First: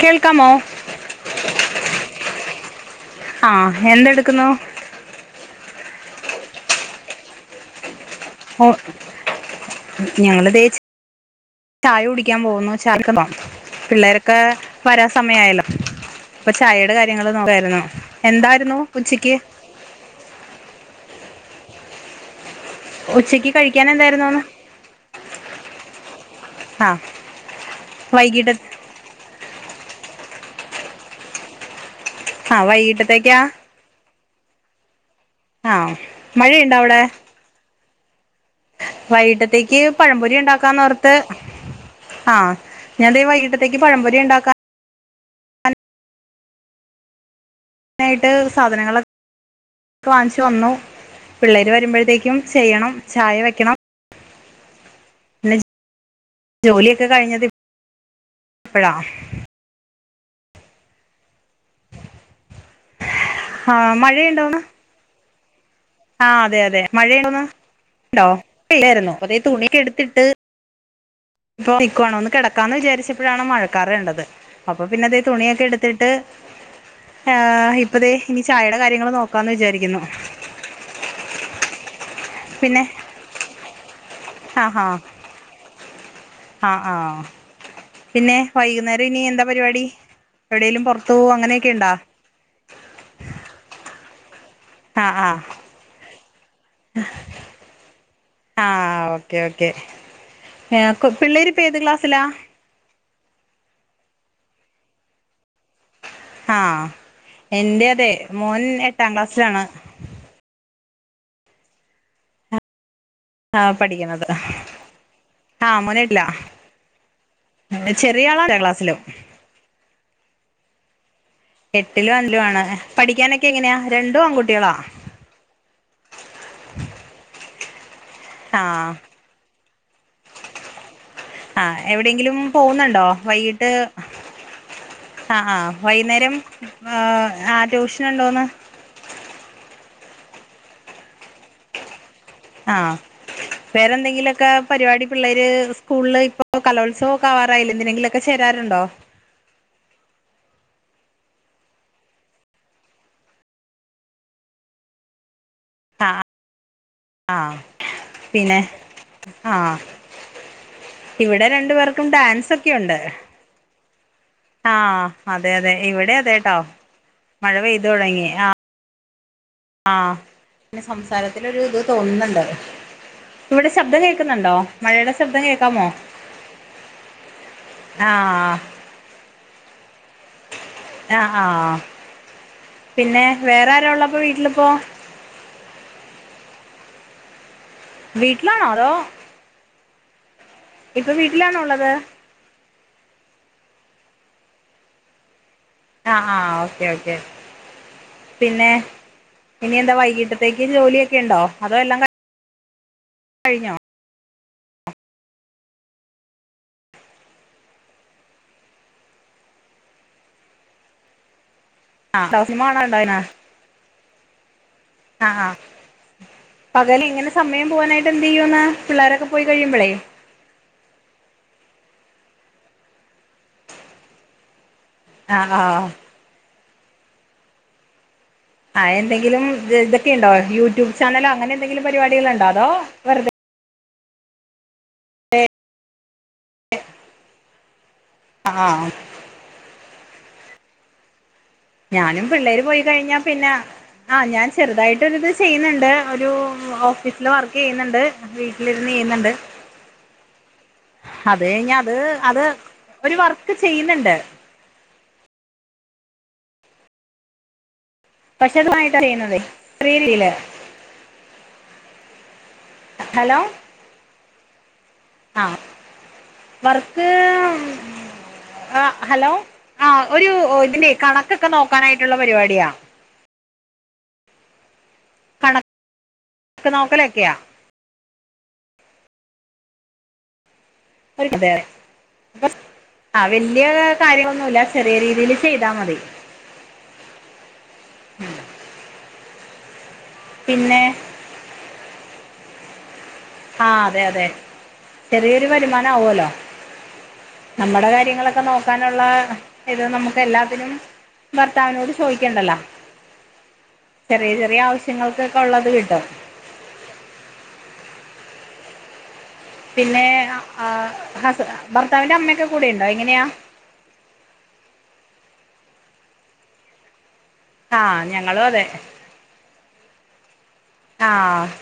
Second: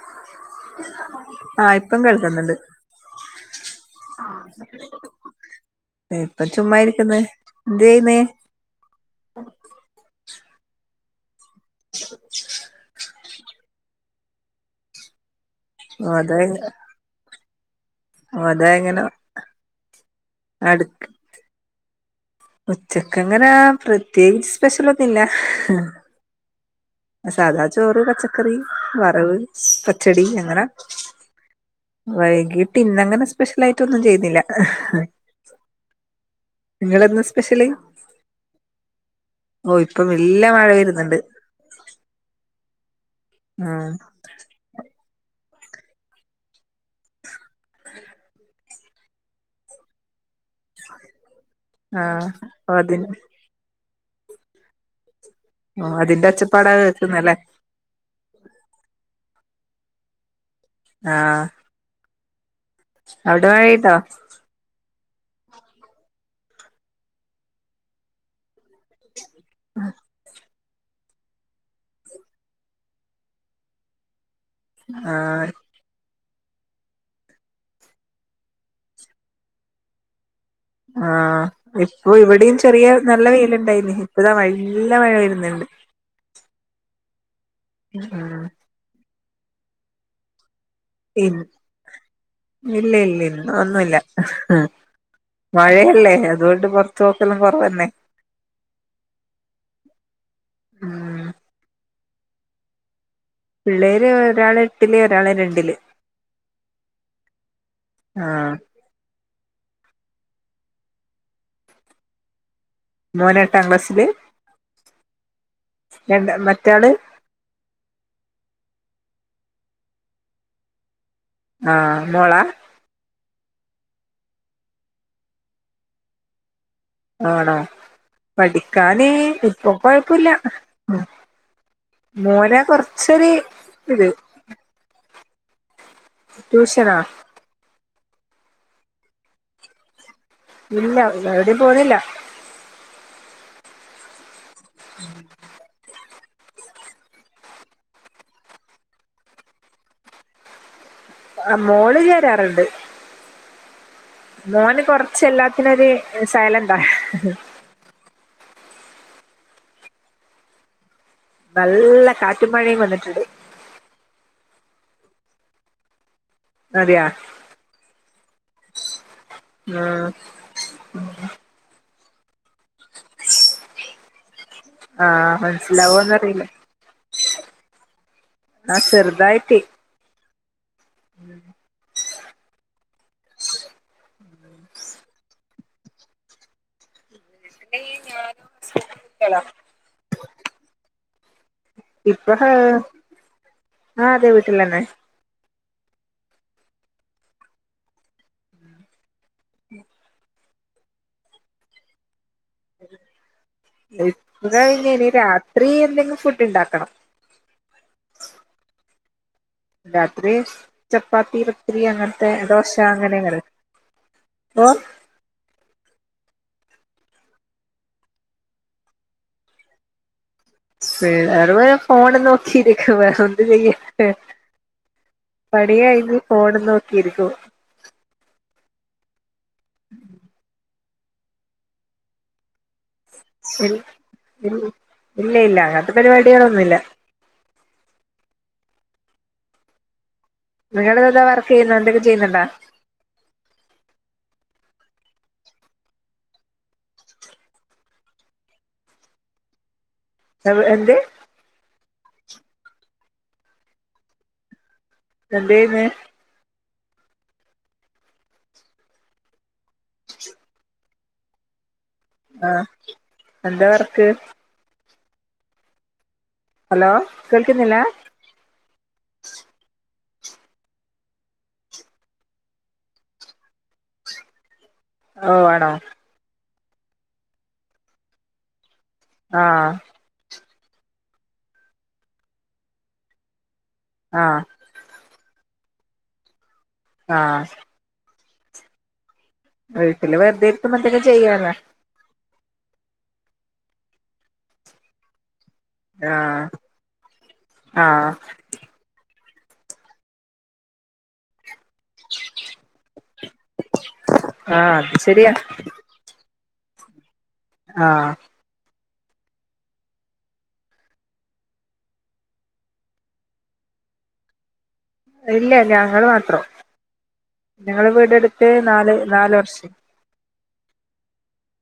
കേൾക്കാമോ ആഹ ഇപ്പം കേൾക്കുന്നുണ്ട് ആഹ എന്തെടുക്കുന്നു ഇപ്പ ചുമ്മാ ഇരിക്കന്ന് എന്ത്തു ചെയ്യുന്നേ? ഓ ഞങ്ങൾതെചായ കുടിക്കാൻ പോകുന്നു [unintelligible] പിള്ളേരൊക്കെ വരാ സമയായല്ലോ അപ്പ ചായോട കാര്യ [unintelligible] ഓ അത എങ്ങനെ അടുക്ക് ഉച്ചക്ക് അങ്ങനെ കഴിക്കാൻ എന്തായിരുന്നുന്ന് പ്രത്യേകിച്ച് സ്പെഷ്യൽ ഒന്നുല്ല ആ സാധാ ചോറ് വൈകിട്ട് പച്ചക്കറി വറവ് പച്ചടി അങ്ങനെ ആ വൈകിട്ട് ഇന്നങ്ങനെ വൈകിട്ടത്തേക്കാ സ്പെഷ്യൽ ആയിട്ടൊന്നും ചെയ്യുന്നില്ല ആ മഴയുണ്ടോ അവിടെ? നിങ്ങളെന്താ സ്പെഷ്യല് ഓ വൈകിട്ടത്തേക്ക് ഇപ്പം പഴംപൊരി വല്യ മഴ ഉണ്ടാക്കാന്നോർത്ത് വരുന്നുണ്ട് ആഹ് ഞാദെ വൈകിട്ടത്തേക്ക് ഉം പഴമ്പരി ഉണ്ടാക്കാ ആയിട്ട് സാധനങ്ങളൊക്കെ വാങ്ങിച്ചു വന്നു പിള്ളേര് ആഹ് വരുമ്പോഴത്തേക്കും ചെയ്യണം അതിന് ചായ വെക്കണം പിന്നെ ആഹ് അതിന്റെ അച്ച്ച ജോലിയൊക്കെ കഴിഞ്ഞത് അപ്പഴാ ആഹ് അവിടെ ആ മായേയ്തോ [unintelligible] ആഹ് അതെ അതെ മഴയാണന്ന് ഉണ്ടോ പല്ലായിരുന്നു അതെ തുണിക്ക് എടുത്തിട്ട് ഇപ്പൊ [unintelligible] ഒന്ന് കിടക്കാന്ന് വിചാരിച്ചപ്പോഴാണ് മഴക്കാറേണ്ടത് അപ്പൊ പിന്നെ അത ആഹ് തുണിയൊക്കെ എടു ത്തിട്ട് ഇപ്പതേ ഇനി ചായെടെ കാര്യങ്ങൾ നോക്കാന്ന് വിചാരിക്കുന്നു ആഹ് ഇപ്പൊ ഇവിടെയും പിന്നെ ചെറിയ നല്ല വെൽുണ്ടായിന് ഇപ്പതാ നല്ല മഴ വരുന്നുണ്ട് ആഹ് ആഹ് പിന്നെ ഉം വൈകുന്നേരം ഇനി എന്താ പരിപാടി എവിടെേങ്കലുംറത്ത് തോ ഇ അങ്ങനെയൊക്കെ ഇണ്ടാ ഇല്ല ഇല്ല ഇല്ല ഒന്നുല്ല ആ ആ മഴയല്ലേ അതോണ്ട് പൊറത്ത് പോക്കല് കൊറവന്നെ ആഹ് ഓക്കേ ഓക്കേ ഉം പിള്ളേരിപ്പൊ ഏത് ക്ലാസ്സിലാ പിള്ളേര് ഒരാള് എട്ടില് ഒരാള് രണ്ടില് ആ എന്റെ അതെ ആഹ് മോൻ എട്ടാം ക്ലാസ്സിലാണ് മോന് ആ എട്ടാം ക്ലാസ്സില് പഠിക്കുന്നത് ആഹ് മോനെട്ടില രണ്ട മറ്റാള് ചെറിയ ആളന്ജ്ജ ക്ലാസ്സിലും ആഹ് എട്ടിലും മോളാ രണ്ടിലുവാണ് പഠിക്കാനൊക്കെ എങ്ങനെയാ രണ്ടും ആൺകുട്ടിയളാ ആണോ ആഹ് പഠിക്കാന് ഇപ്പൊ കൊഴപ്പുല്ല ആഹ് എവിടെങ്കിലും പോവുന്നുണ്ടോ വൈകിട്ട് ഇത് ആഹ് ആഹ് വൈന്നേരം ട്യൂഷനാ ആ ആ ട്യൂഷൻ ഉണ്ടോന്ന് ഇല്ല എവിടേം പോണില്ല ആഹ് വേറെന്തെങ്കിലൊക്കെ പരിപാടി പിള്ളേര് സ്കൂളിൽ ഇപ്പോ കലോത്സവം ഒക്കെ ആവാറായില്ല എന്തിനെങ്കിലൊക്കെ ചേരാറുണ്ടോ ആ മോള് ചേരാറുണ്ട് മോന് കൊറച്ച് എല്ലാത്തിനൊരു ആഹ് സൈലന്റാ ആഹ് പിന്നെ ആഹ് ഇവിടെ രണ്ടു പേർക്കും നല്ല കാറ്റും മഴയും ഡാൻസൊക്കെയുണ്ട് വന്നിട്ടുണ്ട് ആഹ് അതെ അതെ ഇവിടെ അതെട്ടോ അതെയാ മഴ പെയ്ത് തൊടങ്ങി ആഹ് ആ ആഹ് സംസാരത്തിലൊരുത് തോന്നുന്നുണ്ട് ഇവിടെ ശബ്ദം കേക്കുന്നുണ്ടോ ആ മഴയുടെ ശബ്ദം കേക്കാമോ മനസ്സിലാവോന്നറിയില്ല ആഹ് ആഹ് ചെർതായിട്ട് ആഹ് ആ പിന്നെ വേറാര ഉള്ളപ്പോ വീട്ടിലിപ്പോ [inaudible] വീട്ടിലാണോ അതോ ഹലോ ഇപ്പൊ വീട്ടിലാണോ ഉള്ളത് ഇപ്പൊ ആഹ് അതെ വീട്ടിലാണ് ആഹ് ആഹ് ഓക്കേ ഓക്കെ പിന്നെ ഇനി എന്താ വൈകിട്ടത്തേക്ക് ജോലിയൊക്കെ ഇണ്ടോ അതോ എല്ലാം ക [inaudible] കഴിഞ്ഞോ ഇപ്പ കഴിഞ് ഇനി രാത്രി എന്തെങ്കി ഫുഡ്ണ്ടാക്കണം രാത്രി ചപ്പാത്തി പത്തിരി അങ്ങത്തെ ആഹ് സിനിമ ദോശ കാണാറുണ്ടോ അതിന് അങ്ങനെങ്ങ ഓഹ് ആ ആഹ് പകൽ ഇങ്ങനെ സമയം പോവാനായിട്ട് എന്ത് ചെയ്യുന്നാ പിള്ളോരൊക്കെ പോയി കഴിയുമ്പോളെ പിള്ളേറ്പോയ ഫോണ് നോക്കിയിരിക്കും വേറെന്ത് ചെയ്യ ആഹ് പണി ആഹ് കഴിഞ്ഞ് ഫോണും നോക്കിയിരിക്കൂ- ആഹ് എന്തെങ്കിലും ഇതൊക്കെയുണ്ടോ യൂട്യൂബ് ചാനലോ അങ്ങനെ എന്തെങ്കിലും പരിപാടികള്ണ്ടോ അതോ വെറുതെ ഇല്ല ഇല്ല അങ്ങനത്തെ പരിപാടിയളൊന്നുല്ല- ആഹ് - നിങ്ങളെതാ- ഞാനും പിള്ളേര് പോയി കഴിഞ്ഞാ പിന്നെ- ആഹ് ഞാൻ ചെറുതായിട്ടൊര്ത് ചെയ്യുന്നുണ്ട് ഒരു ഓഫീസില് വർക്ക് ചെയ്യുന്നൊണ്ട്- വീട്ടിലിരുന്ന് ചെയ്യുന്നൊണ്ട്- എന്ത്- അത് കയിഞ്ഞാ അത് അത് ഒരു വർക്ക് ചെയ്യുന്നൊണ്ട്- എന്തെയ്യുന്നേ- പക്ഷേ അത് വൈകിട്ടാ ചെയ്യുന്നേ പിടി കിട്ടീലെ- ആഹ് എന്താ വർക്ക്- ആഹ് ഹലോ വർക്ക്- കേൾക്കുന്നില്ല ആഹ് ഹലോ ആഹ് ഒരു ഇതിൻ്റെ കണക്കൊക്കെ നോക്കാനായിട്ട്ള്ള പരിപാടിയാ- ഓഹ് ആണോ? ക്ക് നോക്കലക്കെയാ- ആഹ്- ഒര് കസേര ആഹ് വല്ലിയ ആ കാര്യങ്ങളൊന്നുല്ല- ചെറിയ രീതീല് ചെയ്താ മതി- ആഹ്- വീട്ടില് വെർതെ ഇരിക്കുംമ്പം പിന്നെ എന്തേലും ചെയ്യാലോ- ആഹ് അതെ അതെ ചെറീയൊരു വരുമാൻ- നാവൂ ആ ല്ലോ ആ നമ്മടെ കര്യങ്ങളെക്കെ നോക്ക് ക്കാന്ള്ളാ ഇത് നമ്മുക്ക് എല്ലാത്തിനും- ഭർത്താവിനോട് ചോയിക്കണ്ടല്ലോ ചെറിയ ആ ചെറിയ അത് ആവശ്യങ്ങൾക്ക് ശരിയാ ക്കെ ള്ളത് കിട്ടും- ആഹ്- പിന്നെ അ ആഹ് ഹസ് ഭർത്താവി്ൻ്റെ അമ്മയക്കെ കൂടെ യിണ്ടാ എങ്ങിനിയാ- ഇല്ല ഞങ്ങള് മാത്രം ആ ഞങ്ങള് ഞങ്ങളും വീടെടുത്ത് അതെ നാല് നാല് വർഷം- ആഹ്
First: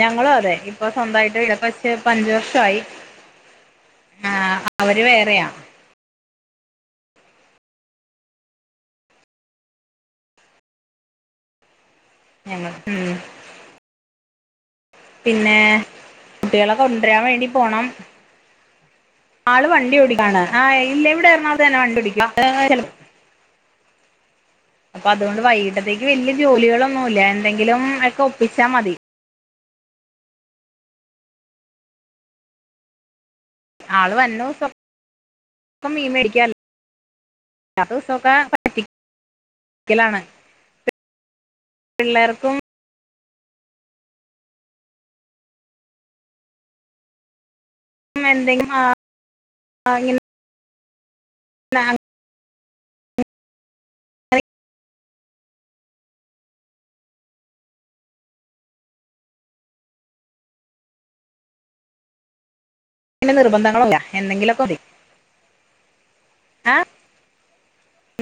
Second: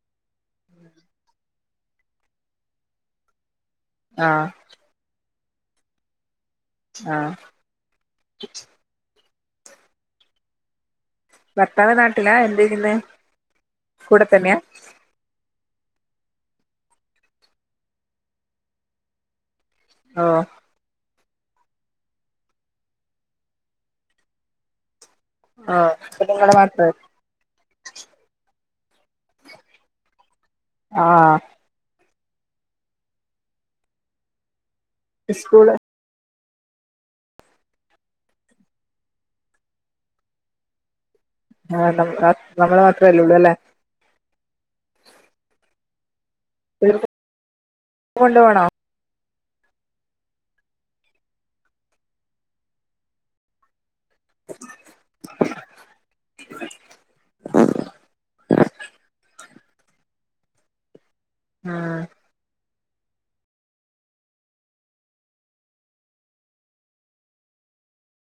ഞങ്ങളും അതെ ഇപ്പൊ സ്വന്തായിട്ട് വീട്ക്കെ വച്ച് പ്പഞ്ച് വർഷായി- ആഹ് അവര് വേറെയാ- ആഹ് ഭർത്താവ് നാട്ടിലാ എന്ത് ഞങ്ങൾ യ്യിന്നെ ഉം കൂടെ തന്നെയാ? പിന്നെ കുട്ടിയാളെ കൊണ്ടരാൻ വേണ്ടി പോണം. ആള് വണ്ടി ഓ ഓടിക്കാണ് ആഹ് ഇല്ല ഇവിടെ എറണാകൊൾതെന്നെ വണ്ടി ഓടിക്കും ആഹ് ചെല അപ്പ അതുകൊണ്ട് ഓ വൈകീട്ടത്തേക്ക് അപ്പൊ വല്ലിയ നിങ്ങള് മാത്രം ജോലികളൊന്നൂല്ല എന്തെങ്കിലും ഒക്കെ ഒപ്പിച്ചാ മതി. ആഹ് ആള് വന്നോസം- ഉസ്കൂള് ഇപ്പം മീൻ മേടിക്കാലോ? അല്ലാത്ത ദിവസൊക്കെ പറ്റിക്കലാണ്- ആഹ് നം ഹസ് പിള്ളേർക്കും നമ്മള് മാത്രല്ലെ ഒള്ളൂ അല്ലേ? [unintelligible] ഉം കൊണ്ടുപോണോ എന്തെങ്കി വാങ്ങി ന്നാ ആഹ് [inaudible] ആഹ് പിന്നെ നിർബന്ധങ്ങളുംല്ല എന്തെങ്കിലൊക്കെ മതി- ആ